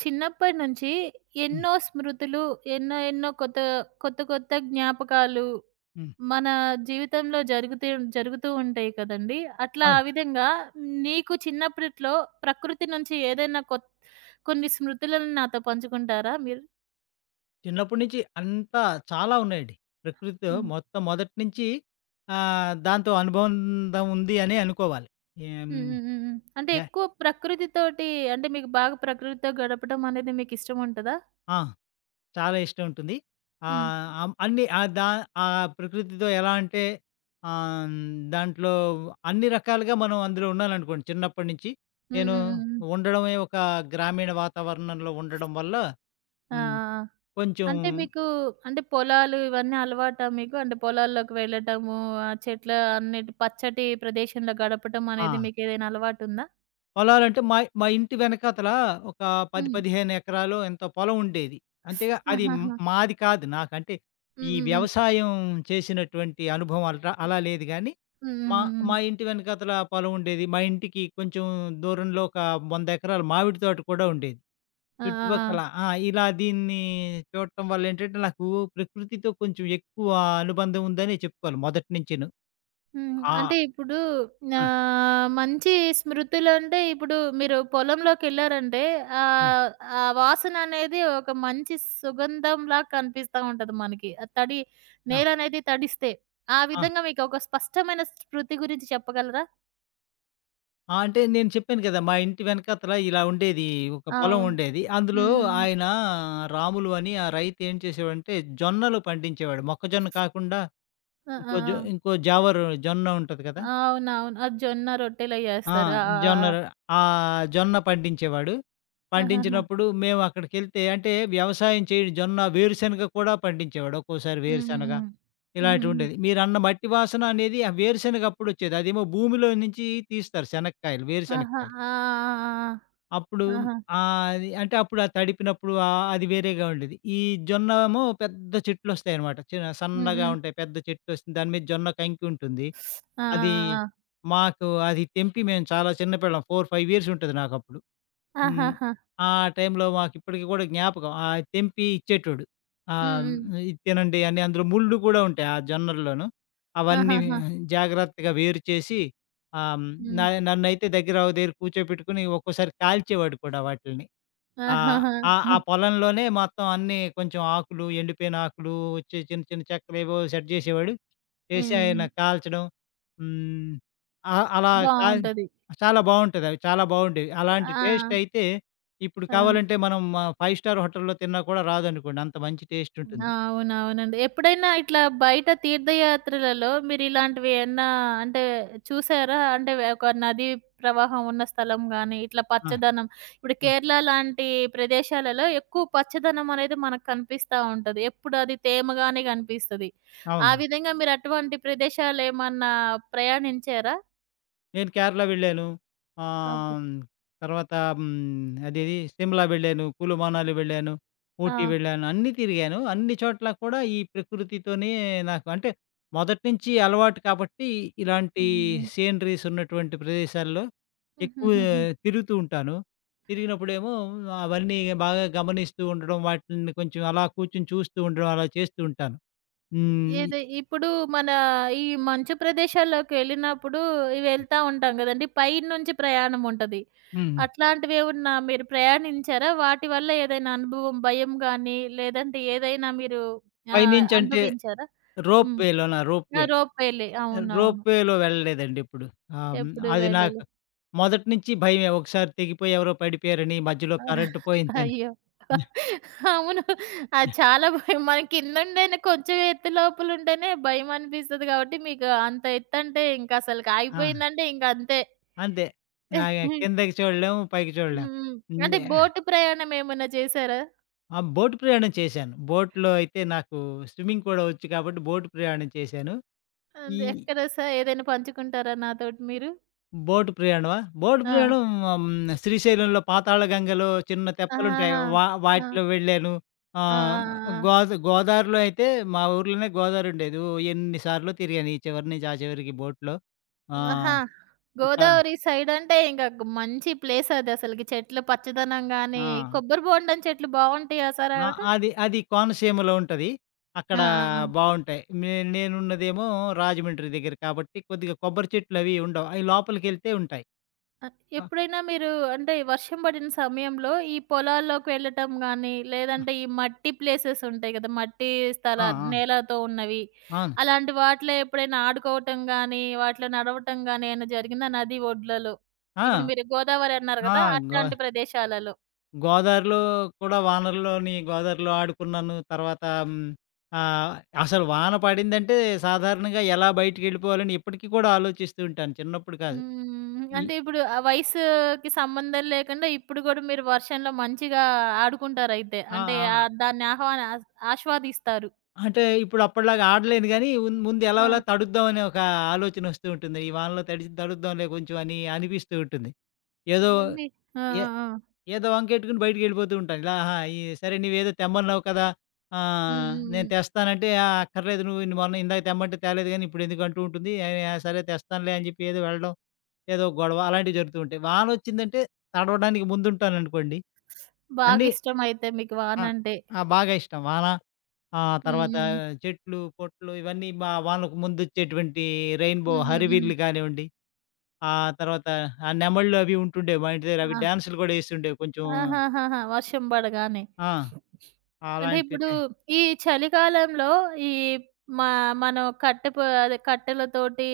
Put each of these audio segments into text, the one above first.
చిన్నప్పటి నుంచి హ్మ్. ఎన్నో స్మృతులు, ఎన్నో ఎన్నో కొత్త, కొత్త కొత్త జ్ఞాపకాలు హ్మ్. మన జీవితంలో జరుగుతూ జరుగుతూ ఉంటాయి కదండీ! అట్లా ఆ అవును. విధంగా నీకు చిన్నప్పట్లో ప్రకృతి నుంచి ఏదైనా కొన్ని స్మృతులను నాతో పంచుకుంటారా మీరు? చిన్నప్పటి నుంచి అంతా చాలా ఉన్నాయండి. ప్రకృతితో హ్మ్. మొత్తం మొదటి నుంచి దాంతో అనుబంధం ఉంది అనే అనుకోవాలి. ఏం హ్మ్. హ్మ్. హ్మ్. హ్మ్. అంటే యాహ్! ఎక్కువ ప్రకృతితోటి. అంటే మీకు బాగా ప్రకృతితో గడపడం అనేది మీకు ఇష్టం ఉంటదా? ఆ! చాలా ఇష్టం ఉంటుంది. హ్మ్. ఆహ్, అం అన్ని ఆహ్, దా ఆ ప్రకృతితో ఎలా అంటే ఆహ్, హ్మ్, దాంట్లో అన్ని రకాలుగా మనం అందులో ఉన్నాననుకోండి చిన్నప్పటి నుంచి. హ్మ్. నేను హ్మ్. హ్మ్. హ్మ్. ఉండడమే ఒక గ్రామీణ వాతావరణంలో ఉండడం వల్ల. ఆ! ఆ! హ్మ్. ఆ! కొంచెం. అంటే మీకు, అంటే పొలాలు ఇవన్నీ అలవాటా మీకు? అంటే పొలాల్లోకి వెళ్ళటము, ఆ చెట్ల అన్నిటి పచ్చటి ప్రదేశంలో గడపటం ఆ! అనేది మీకేదైనా అలవాటుందా? పొలాలంటే మా మా ఇంటి వెనకాతల ఒక 10, హ్మ్. 15 ఎకరాలో ఎంతో పొలం ఉండేది. అంతేగా అది ఆహాహా! మాది కాదు. నాకంటే హ్మ్. ఈ హ్మ్. హ్మ్. వ్యవసాయం చేసినటువంటి అనుభవం అలా లేదు గానీ, హ్మ్. హ్మ్. మా హ్మ్. హ్మ్. మా ఇంటి వెనకాతల పొలం ఉండేది. మా ఇంటికి కొంచెం దూరంలో ఒక 100 ఎకరాల మామిడి తోట కూడా ఉండేది. ఆ! ఆ! ఆ! చుట్టుపక్కల ఆ! ఇలా దీన్ని చూడటం వల్లేంటంటే, నాకు ప్రకృతితో కొంచెం ఎక్కువ అనుబంధం ఉందనే చెప్పుకోవాలి మొదటి నుంచిను. హ్మ్. ఆ! అంటే ఇప్పుడు ఆ! మంచి స్మృతులంటే ఇప్పుడు మీరు పొలంలోకెళ్లారంటే, హ్మ్. ఆహ్, ఆ వాసననేది ఒక మంచి సుగంధంలా కనిపిస్తా ఉంటది మనకి. ఆ తడి ఆ! నేలనేది తడిస్తే, ఆ ఆ! విధంగా మీకొక స్పష్టమైన స్మృతి గురించి చెప్పగలరా? ఆ! అంటే నేను చెప్పాను కదా! మా ఇంటి వెనకాతల ఇలా ఉండేది. ఒక పొలం అవును. ఉండేది. అందులో హ్మ్. ఆయన రాములు అని ఆ రైతు ఏం చేసేవాడంటే జొన్నలు పండించేవాడు. మొక్కజొన్న కాకుండా ఆ! ఆ! ఇంకో జావరు జొన్న ఉంటది కదా! ఆ! అవునవును. అది జొన్న రొట్టెలే ఆ! జేస్తారు. ఆ! ఆ! జొన్న ఆ! ర ఆ జొన్న పండించేవాడు. ఆహాహా! పండించినప్పుడు మేము అక్కడికెళ్తే అంటే వ్యవసాయం చేయడు జొన్న, వేరుశనగ కూడా పండించేవాడు. ఒక్కోసారి హ్మ్. హ్మ్. వేరుశనగ హ్మ్. ఇలాంటివి హుహుహు. ఉండేది. మీరన్న మట్టి వాసన అనేది ఆ వేరుశనగ అప్పుడొచ్చేది. అదేమో భూమిలో నుంచి తీస్తారు శనక్కాయలు, ఆహా! వేరుశనక్కాయలు. ఆ! ఆ! అప్పుడు ఆ! ఆ! ఆహా! అది అంటే అప్పుడు ఆ తడిపినప్పుడు అది వేరేగా ఉండేది. ఈ జొన్న ఏమో పెద్ద చెట్లొస్తాయనమాట. చిన్న హ్మ్. సన్నగా హ్మ్. ఉంటాయి. పెద్ద చెట్టొస్తుంది. దాని మీద జొన్న కంకి ఉంటుంది. ఆ! అది ఆ! ఆ! మాకు అది తెంపి మేము చాలా చిన్న పిల్లం. 4, 5 ఇయర్స్ ఉంటది నాకప్పుడు. హ్మ్. ఆహాహా! ఆ టైంలో మాకిప్పటికి కూడా జ్ఞాపకం. తెంపి ఇచ్చేటోడు. హ్మ్. ఆహ్, హ్మ్. ఇది తినండి అని అందులో ముళ్ళు కూడా ఉంటాయి ఆ జొన్నల్లోను. అవన్నీ ఆహాహా! జాగ్రత్తగా వేరు చేసి ఆహ్, హ్మ్, న హ్మ్. నన్నైతే దగ్గర ఒక దగ్గర కూర్చోపెట్టుకొని ఒక్కోసారి కాల్చేవాడు కూడా వాటిల్ని. ఆ! ఆహాహా! ఆ! ఆ పొలంలోనే మొత్తం అన్నీ కొంచెం ఆకులు, ఎండిపోయిన ఆకులు, వచ్చి చిన్న చిన్న చెక్కలేవో సెట్ జేసేవాడు. చేసి ఆయన హ్మ్. కాల్చడం. హ్మ్. అలా కాల్ బావుంటది. చాలా బావుంటదవి. చాలా బావుండేవి. అలాంటి ఆ! టేస్టయితే ఇప్పుడు ఆ! కావాలంటే మనం 5 స్టార్ హోటల్‌లో తిన్నా కూడా రాదనుకోండి. అంత మంచి ఆ! టేస్టుంటుంది. అవునవునండి. ఎప్పుడైనా ఇట్లా బయట తీర్థయాత్రలలో మీరిలాంటివి ఏమన్నా, అంటే చూసారా? అంటే ఒక నది ప్రవాహం ఉన్న స్థలం గాని, ఇట్లా ఆ! పచ్చదనం, ఇప్పుడు ఆ! కేరళ లాంటి ప్రదేశాలలో ఎక్కువ పచ్చదనం అనేది మనకు కనిపిస్తా ఉంటది. ఎప్పుడు అది తేమగానే కనిపిస్తది. ఆ అవును. విధంగా మీరు అటువంటి ప్రదేశాలేమన్నా ప్రయాణించారా? నేను కేరళ వెళ్ళాను. అబ్ ఆహ్, తర్వాత అదేది సిమ్లా వెళ్ళాను, కులు, మనాలి వెళ్ళాను, ఆ! ఊటీ వెళ్ళాను. అన్నీ తిరిగాను. అన్ని చోట్ల కూడా ఈ ప్రకృతితోనే నాకు అంటే మొదటి నుంచి అలవాటు కాబట్టి ఇలాంటి హుహు. సీనరీస్ ఉన్నటువంటి ప్రదేశాల్లో ఎక్కువ హుహుహుహు. తిరుగుతూ ఉంటాను. తిరిగినప్పుడేమో అవన్నీ బాగా గమనిస్తూ ఉండడం, వాటిని కొంచెం అలా కూర్చొని చూస్తూ ఉండడం అలా చేస్తూ ఉంటాను. హ్మ్. ఏది ఇప్పుడు మన ఈ మంచు ప్రదేశాల్లోకెళ్ళినప్పుడు వెళ్తా ఉంటాం గదండీ! పైనుంచి ప్రయాణం ఉంటది. హ్మ్. అట్లాంటివేమన్నా మీరు ప్రయాణించారా? వాటి వల్ల ఏదైనా అనుభవం భయం గాని, లేదంటే ఏదైనా మీరు పైనుంచంటే అనుభవించారా? హ్మ్. రోప్ ఆ! వే. రోప్ వేలే. రోప్ అవునవును. వేలో వెళ్ళలేదండి ఇప్పుడు. ఆహ్, హ్మ్. ఎప్పుడు అది నాకు వెళ్ళలే. మొదటి నుంచి భయమే. ఒకసారి తెగిపోయి ఎవరో పడిపోయారని, మధ్యలో కరెంట్ పోయిందని. అయ్యో! అవును. అది చాలా భయం. మన కిందుండేనే కొంచెం ఎత్తు లోపలుంటేనే భయమనిపిస్తది కాబట్టి మీకు అంత ఎత్తంటే ఇంకసలకి ఆ! ఆగిపోయిందంటే ఇంకంతే. అంతే. ఆహ్, కిందకి చూడలేం, పైకి చూడలేం. హ్మ్. హ్మ్. అంటే బోటు ప్రయాణం ఏమన్నా చేశారా? ఆ! బోట్ ప్రయాణం చేశాను. బోట్‌లో అయితే నాకు స్విమ్మింగ్ కూడా వచ్చు కాబట్టి బోట్ ప్రయాణం చేశాను. ఈ అంటే ఎక్కడ ఏదైనా పంచుకుంటారా నాతోటి మీరు? బోటు ప్రయాణమా? బోటు ఆ! ప్రయాణం హ్మ్. శ్రీశైలంలో పాతాళ గంగలో చిన్న తెప్పలుంటాయి. ఆహాహా! ఆ! వాటిలో వెళ్ళాను. ఆ! ఆ! ఆహ్, ఆ! గోదా గోదారిలో అయితే మా ఊర్లోనే గోదారుండేది. ఓ ఎన్ని సార్లో తిరిగాను. ఈ చివరి నుంచి ఆ చివరికి బోట్‌లో. ఆ! ఆహా! ఇంకా గోదావరి సైడంటే ఇంక మంచి ప్లేసదసలకి. చెట్లు పచ్చదనం గాని, ఆ! కొబ్బరి బోండం చెట్లు బావుంటాయా సార్ ఆ! అక్కడ? అది అది కోనసీమలో ఉంటది. ఆ! అక్కడ ఆ! ఆ! బావుంటాయి. నేనున్నదేమో రాజమండ్రి దగ్గర కాబట్టి కొద్దిగా కొబ్బరి చెట్లవి ఉండవు. అయి లోపలికెళ్తే ఉంటాయి. ఆహ్, ఆ! ఎప్పుడైనా మీరు, అంటే వర్షం పడిన సమయంలో ఈ పొలాల్లోకి వెళ్ళటం గానీ, లేదంటే ఈ మట్టి ప్లేసెస్ ఉంటాయి గదా! మట్టి స్థల ఆ! ఆ! నేలతో ఉన్నవి. అవును. అలాంటి వాటిలో ఎప్పుడైనా ఆడుకోవటం గానీ, వాటిలో నడవటం గానీ ఏమైనా జరిగిందా నది ఒడ్లలో? ఇప్పుడు ఆ! మీరు గోదావరి అన్నారు ఆ! గదా! గో అట్లాంటి ప్రదేశాలలో. గోదావరిలో కూడా వానల్లోని గోదావరిలో ఆడుకున్నాను. తర్వాత హ్మ్, ఆహ్, అసలు వాన పడిందంటే సాధారణంగా ఎలా బయటికెళ్ళిపోవాలని ఇప్పటికి కూడా ఆలోచిస్తూ ఉంటాను. చిన్నప్పుడు కాదు. హ్మ్. ఈ అంటే ఇప్పుడు ఆ వయసుకి సంబంధం లేకుండా ఇప్పుడు గూడా మీరు వర్షంలో మంచిగా ఆడుకుంటారయితే. ఆ! అంటే ఆ! దాన్ని ఆహ్వాన ఆస్ ఆస్వాదిస్తారు. అంటే ఇప్పుడు అప్పటిలాగా ఆడలేను గానీ ముందు ఎలాగోలా ఆ! తడుద్దాం అనే ఒక ఆలోచనొస్తూ ఉంటుంది. ఈ వానలో తడిసి తడుద్దాంలే కొంచెం అని అనిపిస్తూ ఉంటుంది. ఏదో ఎల్లుండి. ఆ! ఏ ఆ! ఆ! ఏదో వంకెట్టుకుని బయటికెళ్ళిపోతూ ఉంటాను. ఇలా ఆహా! ఈ సరే నువ్వేదో తెమ్మన్నావు కదా! హ్మ్. హ్మ్. నేను హ్మ్. తెస్తానంటే, అక్కర్లేదు నువ్వు ఇన్ని మొన్న ఇందాక తెమ్మంటే తేలేదు గానీ ఇప్పుడెందుకు" అంటూ ఉంటుంది. ఆ! సరే తెస్తానులే అని చెప్పి ఏదో వెళ్ళడం, ఏదో ఒక గొడవ అలాంటివి జరుగుతూ ఉంటాయి. వానొచ్చిందంటే తడవడానికి ముందుంటాననుకోండి. అన్నీ బాగిష్టమైతే మీకు ఆ! వానంటే. ఆ! బాగా ఇష్టం. వాన హ్మ్. తర్వాత హ్మ్. చెట్లు, పుట్టలు ఇవన్నీ మా వానకు ముందొచ్చేటువంటి రెయిన్‌బో హ్మ్. హ్మ్. హ్మ్. హరివిల్లు కానివ్వండి, ఆ తర్వాత ఆ నెమళ్ళు అవి ఉంటుండేవి మా ఇంటి దగ్గర. అవి ఆ! డాన్సులు గూడా ఏస్తుండేవి కొంచెం. ఆహాహాహా! వర్షం పడగానే. ఆ! అంటే అలాంటి ఇప్పుడు టై ఈ చలికాలంలో ఈ మా మనం కట్టె పొ అదే కట్టెలతోటి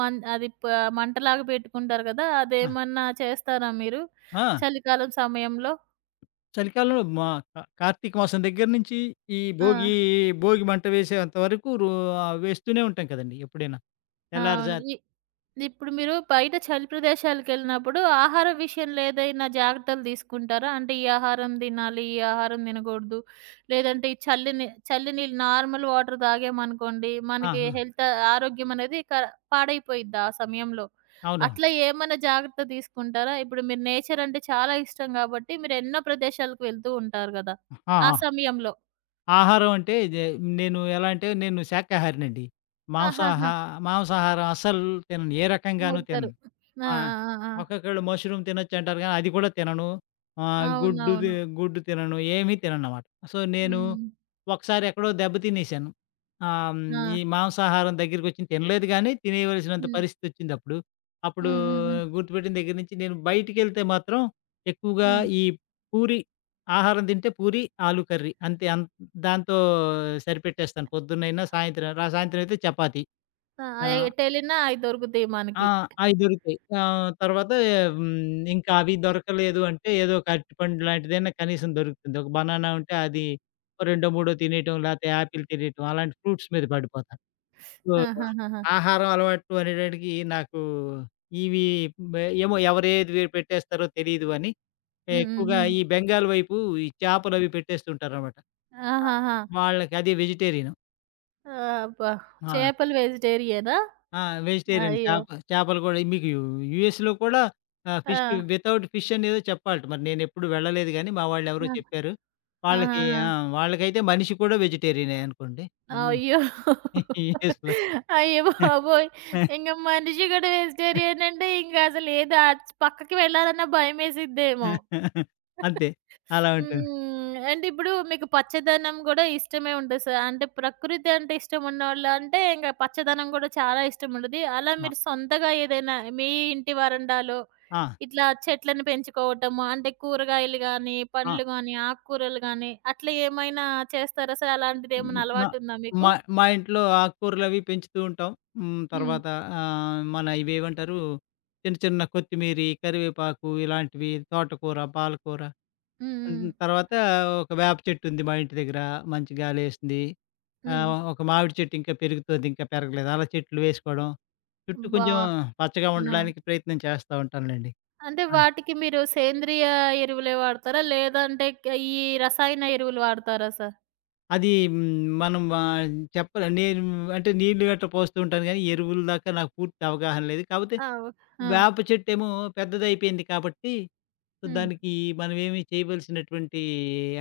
మన్ అది ప మంటలాగా పెట్టుకుంటారు కదా! ఆ! అదేమన్నా చేస్తారా మీరు? ఆ! చలికాలం సమయంలో? చలికాలంలో మా కార్తీక మాసం దగ్గర నుంచి ఈ ఆ! భోగి, భోగి మంట వేసేంత వరకు ఆ, వేస్తూనే ఉంటాం కదండీ! ఎప్పుడైనా. అవును. తెల్లారుజా ఈ ఇప్పుడు మీరు బయట చలి ప్రదేశాలకెళ్ళినప్పుడు ఆహారం విషయంలో ఏదైనా జాగ్రత్తలు తీసుకుంటారా? అంటే ఈ ఆహారం తినాలి, ఈ ఆహారం తినకూడదు. లేదంటే ఈ చల్లి నీళ్ళు నార్మల్ వాటర్ తాగామనుకోండి, ఆ! మనకి ఆ! హెల్త్ ఆరోగ్యం అనేది పాడైపోయిద్ది ఆ సమయంలో. అవునవును. అట్లా ఏమన్నా జాగ్రత్త తీసుకుంటారా? ఇప్పుడు మీరు నేచర్ అంటే చాలా ఇష్టం కాబట్టి మీరు ఎన్నో ప్రదేశాలకు వెళ్తూ ఉంటారు గదా! ఆ! ఆ ఆ! సమయంలో. ఆహారం అంటే ఇదే నేను ఎలా అంటే నేను శాకాహారినండి. ఆహాహా! మాంసాహా మాంసాహారం అస్సలు తినను. ఏ రకంగాను ముట్టరు. తినను. ఆ! ఆ! ఆ! ఆ! ఒక్కొక్కళ్ళు మష్రూమ్ తినొచ్చంటారు గానీ, అది కూడా తినను. ఆ! ఆహ్, గుడ్డుది అవునవును. గుడ్డు తినను. ఏమీ తినననమాట. సో, నేను హ్మ్. ఒకసారి ఎక్కడో దెబ్బ తినేసాను. ఆహ్, హ్మ్, ఆ! ఈ మాంసాహారం దగ్గరికొచ్చింది. తినలేదు గానీ, తినేయవలసినంత హ్మ్. పరిస్థితొచ్చిందప్పుడు. అప్పుడు అప్పుడు హ్మ్. హ్మ్. హ్మ్. గుర్తుపెట్టిన దగ్గర నుంచి నేను బయటికెళ్తే మాత్రం ఎక్కువగా హ్మ్. ఈ పూరి ఆహారం తింటే పూరి, ఆలు కర్రీ అంతే. దాంతో సరిపెట్టేస్తాను. పొద్దున్నైనా, సాయంత్రం అయితే చపాతీ. ఆ! ఆహ్, ఎటెళ్ళినా అయి దొరుకుతాయి ఆ! మనకి. అయి దొరుకుతాయి. ఆహ్, తర్వాత హ్మ్, ఇంకా అవి దొరకలేదు అంటే ఏదో ఒక అరటిపండు లాంటిదైనా కనీసం దొరుకుతుంది. ఒక బనానా ఉంటే అది ఓ రెండో, మూడో తినేయటం, లేతే యాపిల్ తినేయటం అలాంటి ఫ్రూట్స్ మీద పడిపోతాను. సో, ఆహాహాహా! ఆహారం అలవాట్లు అనేటటికి నాకు ఇవి ఏమో ఎవరేది పెట్టేస్తారో తెలీదు అని హ్మ్. హ్మ్. ఎక్కువగా హ్మ్. ఈ బెంగాల్ వైపు ఈ చేపలవి పెట్టేస్తుంటారనమాట. ఆ! ఆహాహా! వాళ్ళకి అది వెజిటేరియన్. అబ్బా! ఆ! చేపలు వెజిటేరియనా? ఆ! వెజిటేరియన్ అయ్యో! చేపలు కూడా మీకు యూఎస్‌లో కూడా ఫిష్ ఆ! వితౌట్ ఫిష్ అనేదో చెప్పాలట. మరి నేనెప్పుడు వెళ్ళలేదు గానీ, మా వాళ్ళు ఎవరో ఆ! చెప్పారు. వాళ్ళకి ఆహాహా! ఆ! వాళ్ళకైతే మనిషి కూడా వెజిటేరియనే అనుకోండి. అన్ని అయ్యో! యూఎస్‌లో. అయ్య బాబోయ్! ఇంక మనిషి కూడా వెజిటేరియన్ అంటే ఇంక అసలు ఏది అట్ పక్కకి వెళ్ళాలన్నా భయమేసిద్దేమో! అంతే. అలా ఉంటుంది. హ్మ్. అంటే ఇప్పుడు మీకు పచ్చదనం గూడా ఇష్టమే ఉంటది సార్. అంటే ప్రకృతి అంటే ఇష్టం ఉన్నోళ్ళు అంటే ఇంక పచ్చదనం గూడా చాలా ఇష్టం ఉంటది. అలా ఆ! మీరు సొంతగా ఏదైనా మీ ఇంటి వరండాలో ఆ! ఇట్లా చెట్లను పెంచుకోవటము అంటే కూరగాయలు గానీ, ఆ! పండ్లు గానీ, ఆకుకూరలు గానీ అట్లా ఏమైనా చేస్తారా సార్? హ్మ్. అలాంటిదేమన్నా నా అలవాటుందా మీకు? మా మా ఇంట్లో ఆకుకూరలవి పెంచుతూ ఉంటాం. హ్మ్. హ్మ్. తర్వాత మన ఇవేవంటారు చిన్న చిన్న కొత్తిమీరి, కరివేపాకు ఇలాంటివి తోటకూర, పాలకూర. హ్మ్. హ్మ్. తర్వాత ఒక వేప చెట్టుంది మా ఇంటి దగ్గర. మంచి గాలేస్తుంది. హ్మ్. ఒక మామిడి చెట్టు ఇంకా పెరుగుతోంది. ఇంకా పెరగలేదు. అలా చెట్లు వేసుకోవడం. చుట్టూ హ్మ్. బా కొంచెం పచ్చగా ఆ! ఉండడానికి ప్రయత్నం చేస్తా ఉంటానులెండి. అంటే ఆ! వాటికి మీరు సేంద్రియ ఎరువులే వాడతారా? లేదంటే ఈ రసాయన ఎరువులు వాడతారా సార్? అది హ్మ్. మనం ఆహ్, చెప్పలే నేను అంటే నీళ్ళు గట్రా పోస్తూ ఉంటాను గానీ, ఎరువుల దాకా నాకు పూర్తి అవగాహన లేదు. కాపోతే ఆ! ఓ ఆ! హ్మ్. వేప చెట్టేమో పెద్దదయిపోయింది కాబట్టి, సో, హ్మ్. దానికి మనమేమి చేయవలసినటువంటి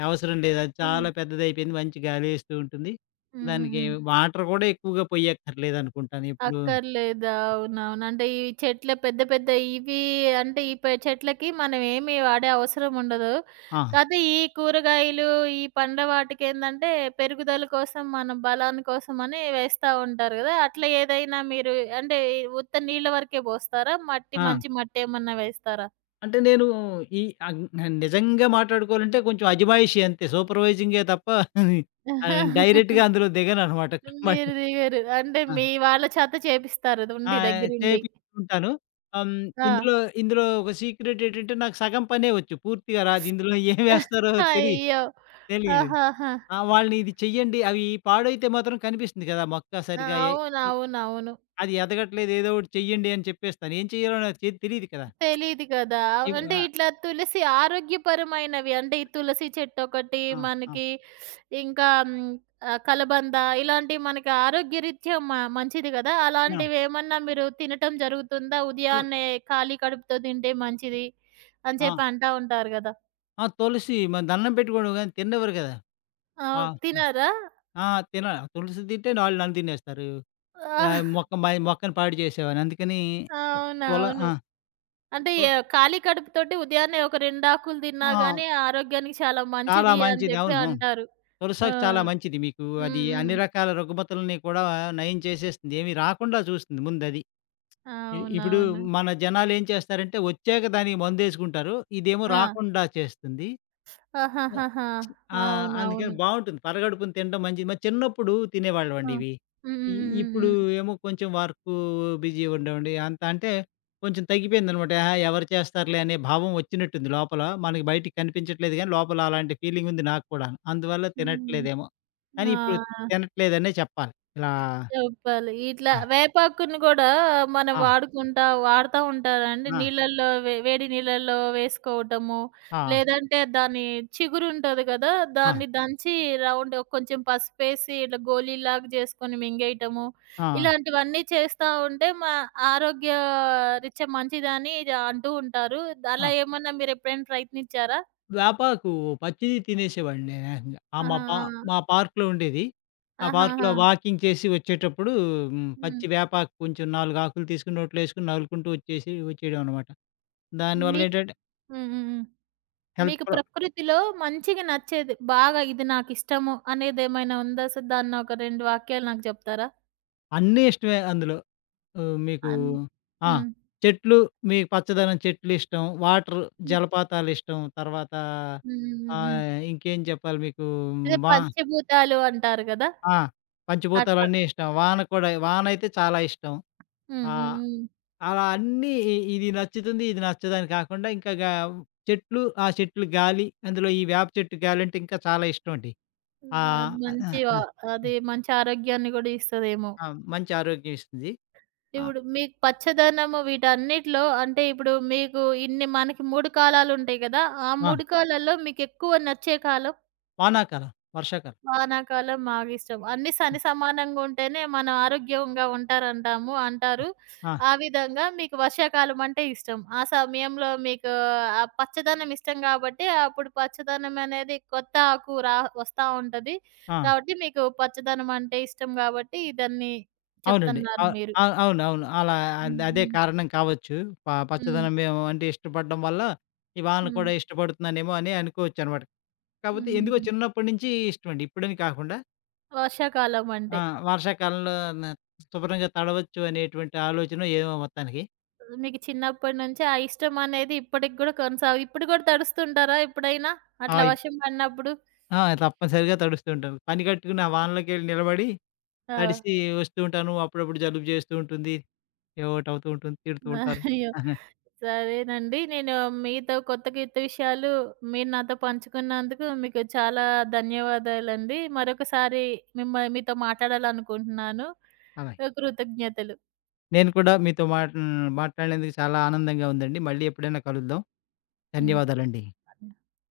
అవసరం లేదు. అది హ్మ్. చాలా పెద్దదయిపోయింది. మంచి గాలేస్తూ ఉంటుంది. హ్మ్. దానికి హ్మ్. వాటర్ కూడా ఎక్కువగా పొయ్యక్కర్లేదనుకుంటాను ఎప్పుడు. అక్కర్లేదా? అవునవును. అంటే ఈ చెట్ల పెద్ద పెద్ద ఇవి, అంటే ఈ చెట్లకి మనం ఏమి వాడే అవసరం ఉండదు. ఆ! కాతే ఈ కూరగాయలు, ఈ పండ్ల వాటికేందంటే పెరుగుదల కోసం మనం బలాని కోసమని వేస్తా ఉంటారు గదా! అట్లా ఏదైనా మీరు, అంటే ఉత్త నీళ్ళ వరకే పోస్తారా? మట్టి ఆ! మంచి మట్టేమన్నా వేస్తారా? అంటే నేను ఈ అగ్ నిజంగా మాట్లాడుకోవాలంటే కొంచెం అజమాయిషీ అంతే. సూపర్‌వైజింగే తప్ప డైరెక్ట్‌గా అందులో దిగననమాట. మీరు దిగరు. అంటే ఆ! మీ వాళ్ళ చేత చేపిస్తారు ఆ! ఉండి దగ్గరుండి. చేపిస్తుంటాను. హ్మ్. ఆ! ఇందులో, ఇందులో ఒక సీక్రెట్ ఏంటంటే నాకు సగం పనే వచ్చు. పూర్తిగా రాదు. ఇందులో ఏమేస్తారో అయ్యో! తెలీదు. ఆహాహా! ఆ! వాళ్ళని ఇది చెయ్యండి అవి పాడైతే మాత్రం కనిపిస్తుంది కదా! మొక్క ఆ! సరిగ్గా ఎ ఇ అవునవునవును. అది ఎదగట్లేదు ఏదో ఒకటి చెయ్యండి అని చెప్పేస్తాను. ఏం చెయ్యాలో నాకు తెలీదు కదా! తెలీదు కదా! అంటే ఆ! ఇట్లా తులసి ఆరోగ్యపరమైనవి అంటే ఈ తులసి చెట్టొకటి ఆ! ఆ! మనకి ఇంకా హ్మ్, కలబంద ఇలాంటివి మనకి ఆరోగ్యరీత్యా మంచిది కదా! ఆ! అలాంటివేమన్నా మీరు తినటం జరుగుతుందా? తుల్ ఉదయాన్నే ఖాళీ కడుపుతో తింటే మంచిది అని ఆ! చెప్పి అంటా ఉంటారు గదా! ఆ! తులసి మన దండం పెట్టుకోవడం గాని తిననివ్వరు కదా! ఆ! అవును. తినరా? ఆ! తిన తులసి తింటే ఆళ్ళు నన్ను తినేస్తారు. ఆ! మొక్క మొక్కని పాడు చేసావని అందుకని తుల అవునవును. ఆ! అంటే తు ఖాళీ కడుపుతోటి ఉదయాన్నే ఒక 2 ఆకులు తిన్నా ఆ! గాని ఆరోగ్యానికి చాలా చాలా మంచిది అని మంచిది. చెప్పి అవును. అంటారు. ఆ! తులసాకు చాలా మంచిది మీకు. అది హ్మ్. హ్మ్. అన్ని రకాల రుగ్మతలని కూడా నయం చేసేస్తుంది. ఏమి రాకుండా చూస్తుంది ముందది. ఇప్పుడు అవునవును. మన జనాలేం చేస్తారంటే వచ్చాక దానికి మందేసుకుంటారు. ఇదేమో ఆ! రాకుండా చేస్తుంది. ఆ! ఆహాహాహా! ఆ! అందుకని అవునవును. బావుంటుంది. పరగడుపున తినడం మంచిది. మరి చిన్నప్పుడు తినేవాళ్ళమండి ఆ! హ్మ్. ఇవి. హ్మ్. ఇ హ్మ్. ఇప్పుడు హ్మ్. ఏమో కొంచెం బిజీ ఉండేవండి. అంత అంటే కొంచెం తగ్గిపోయిందనమాట. ఆహా! ఎవరు చేస్తారులే అనే భావం వచ్చినట్టుంది లోపల. మనకి బయటికి కనిపించట్లేదు గానీ, లోపల అలాంటి ఫీలింగ్ ఉంది నాకు కూడాను. అందువల్ల హ్మ్. తినట్లేదేమో. హ్మ్. కానీ ఇప్పుడు ఆ! తినట్లేదనే చెప్పాలి. ఇలా చెప్పాలి. ఇట్లా ఆ! వేపాకుని గూడా మనం ఆ! వాడతా ఉంటారండి. ఆ! నీళ్ళల్లో వేడి నీళ్ళల్లో వేసుకోవటము, ఆ! లేదంటే దాని చిగురుంటది గదా! దాన్ని దంచి రౌండ్ కొంచెం పసుపేసి ఇట్లా గోలీలాగా జేసుకొని మింగేయటము, ఆ! ఇలాంటివన్నీ చేస్తా ఉంటే ఆరోగ్య రీత్యా మంచిదని అంటూ ఉంటారు. అలా ఆ! ఏమన్నా మీరెప్పుడైనా ప్రయత్నించారా? వేపాకు పచ్చిది తినేసేవాడిని నేనేకంగా. ఆ! ఆహా! మా పార్క్‌లో ఉండేది. ఆ పార్క్‌లో ఆహాహా! వాకింగ్ చేసి వచ్చేటప్పుడు హ్మ్. పచ్చి వేపాకు కొంచెం 4 ఆకులు తీసుకొని నోట్లో ఏసుకొని నములుకుంటూ వచ్చేసి వచ్చేయడం అనమాట. దానివల్ల మీ ఏంటంటే హ్మ్. హ్మ్. హ్మ్. హెల్త్ మీకు ప్రా ప్రకృతిలో మంచిగా నచ్చేది, బాగా ఇది నాకిష్టము అనేదేమైనా ఉందా? సో, దాన్ని ఒక 2 వాక్యాలు నాకు చెప్తారా? అన్నీ ఇష్టమే అందులో. ఆహ్, మీకు అన్ ఆ! హ్మ్. చెట్లు మీకు పచ్చదనం చెట్లు ఇష్టం, వాటర్ హ్మ్. జలపాతాలు ఇష్టం. తర్వాత హ్మ్. హ్మ్. హ్మ్. ఇంకేం చెప్పాలి మీకు అదే వా పంచభూతాలు అంటారు గదా! ఆ! అట్లా. పంచభూతాలన్నీ ఇష్టం. వాన కూడా వాన అయితే చాలా ఇష్టం. హ్మ్. ఆ! హ్మ్. హ్మ్. అలా అన్నీ ఇది నచ్చుతుంది, ఇది నచ్చదని కాకుండా ఇంకా గా చెట్లు, ఆ చెట్లు గాలి, అందులో ఈ వేప చెట్టు గాలంటే ఇంకా చాలా ఇష్టమండి. హ్మ్. ఆహ్, ఆహ్, అది మంచి ఆరోగ్యాన్ని గూడా ఇస్తదేమో! ఆ! మంచి ఆరోగ్యం ఇస్తుంది. ఆ! ఇప్పుడు మీకు పచ్చదనము వీటన్నిటిలో అంటే ఇప్పుడు మీకు ఇన్ని మనకి 3 కాలాలుంటాయి గదా! ఆ ఆ! 3 కాలాల్లో మీకెక్కువ నచ్చే కాలం? వానాకాలం, వర్షాకాలం. వానాకాలం మాగిష్టం. అన్ని సమానంగా ఉంటేనే మనం ఆరోగ్యంగా ఉంటారంటాము ఆ! అంటారు. ఆ! ఆ విధంగా మీకు వర్షాకాలం అంటే ఇష్టం. ఆ సమయంలో మీకు ఆ పచ్చదనం ఇష్టం గాబట్టి, అప్పుడు పచ్చదనం అనేది కొత్త ఆకు రా వస్తా ఉంటది. ఆ! కాబట్టి మీకు పచ్చదనం అంటే ఇష్టం గాబట్టి, ఇదన్నీ అవునండి. చెప్తన్నారు అవ్ మీరు. అవ్ అవును. అవును. అలా హ్మ్. అదే హ్మ్. కారణం కావచ్చు. హ్మ్. పచ్చదనం మేము అంటే ఇష్టపడడం వల్ల, ఈ వాన హ్మ్. కూడా ఇష్టపడుతున్నానేమో అని అనుకోవచ్చనమాట. కాకపోతే ఎందుకో హుహుహు. చిన్నప్పటి నుంచి ఇష్టమండి. ఇప్పుడని కాకుండా వర్షాకాలం ఆ! అంటే. వర్షాకాలంలో న శుభ్రంగా తడవచ్చు అనేటువంటి ఆలోచనో ఏమో మొత్తానికి. మీకు చిన్నప్పటి నుంచి ఆ ఇష్టం అనేది ఇప్పటికి గూడా కొనసాగు ఇప్పుడు గూడా తడుస్తుంటారా ఎప్పుడైనా? అట్లా ఆహ్, ఇప్ వర్షం పడినప్పుడు? ఆ! తప్పనిసరిగా తడుస్తూ ఉంటాను. పని కట్టుకుని ఆ వానలోకెళ్ళి నిలబడి ఆ! తడిసి వస్తూ ఉంటాను. అప్పుడప్పుడు జలుబు చేస్తూ ఉంటుంది. ఏవో ఒకటి అవుతూ ఉంటుంది. తిడుతూ ఉంటారు. అయ్యో! సరేనండి. నేను మీతో కొత్త, కొత్త విషయాలు మీరు నాతో పంచుకున్నందుకు మీకు చాలా ధన్యవాదాలండి. మరొకసారి మీతో మాట్లాడాలనుకుంటున్నాను. అలా. కృతజ్ఞతలు. నేను కూడా మీతో మాట్లాడినందుకు చాలా ఆనందంగా ఉందండి. మళ్ళీ ఎప్పుడైనా కలుద్దాం. హ్మ్. ధన్యవాదాలండి.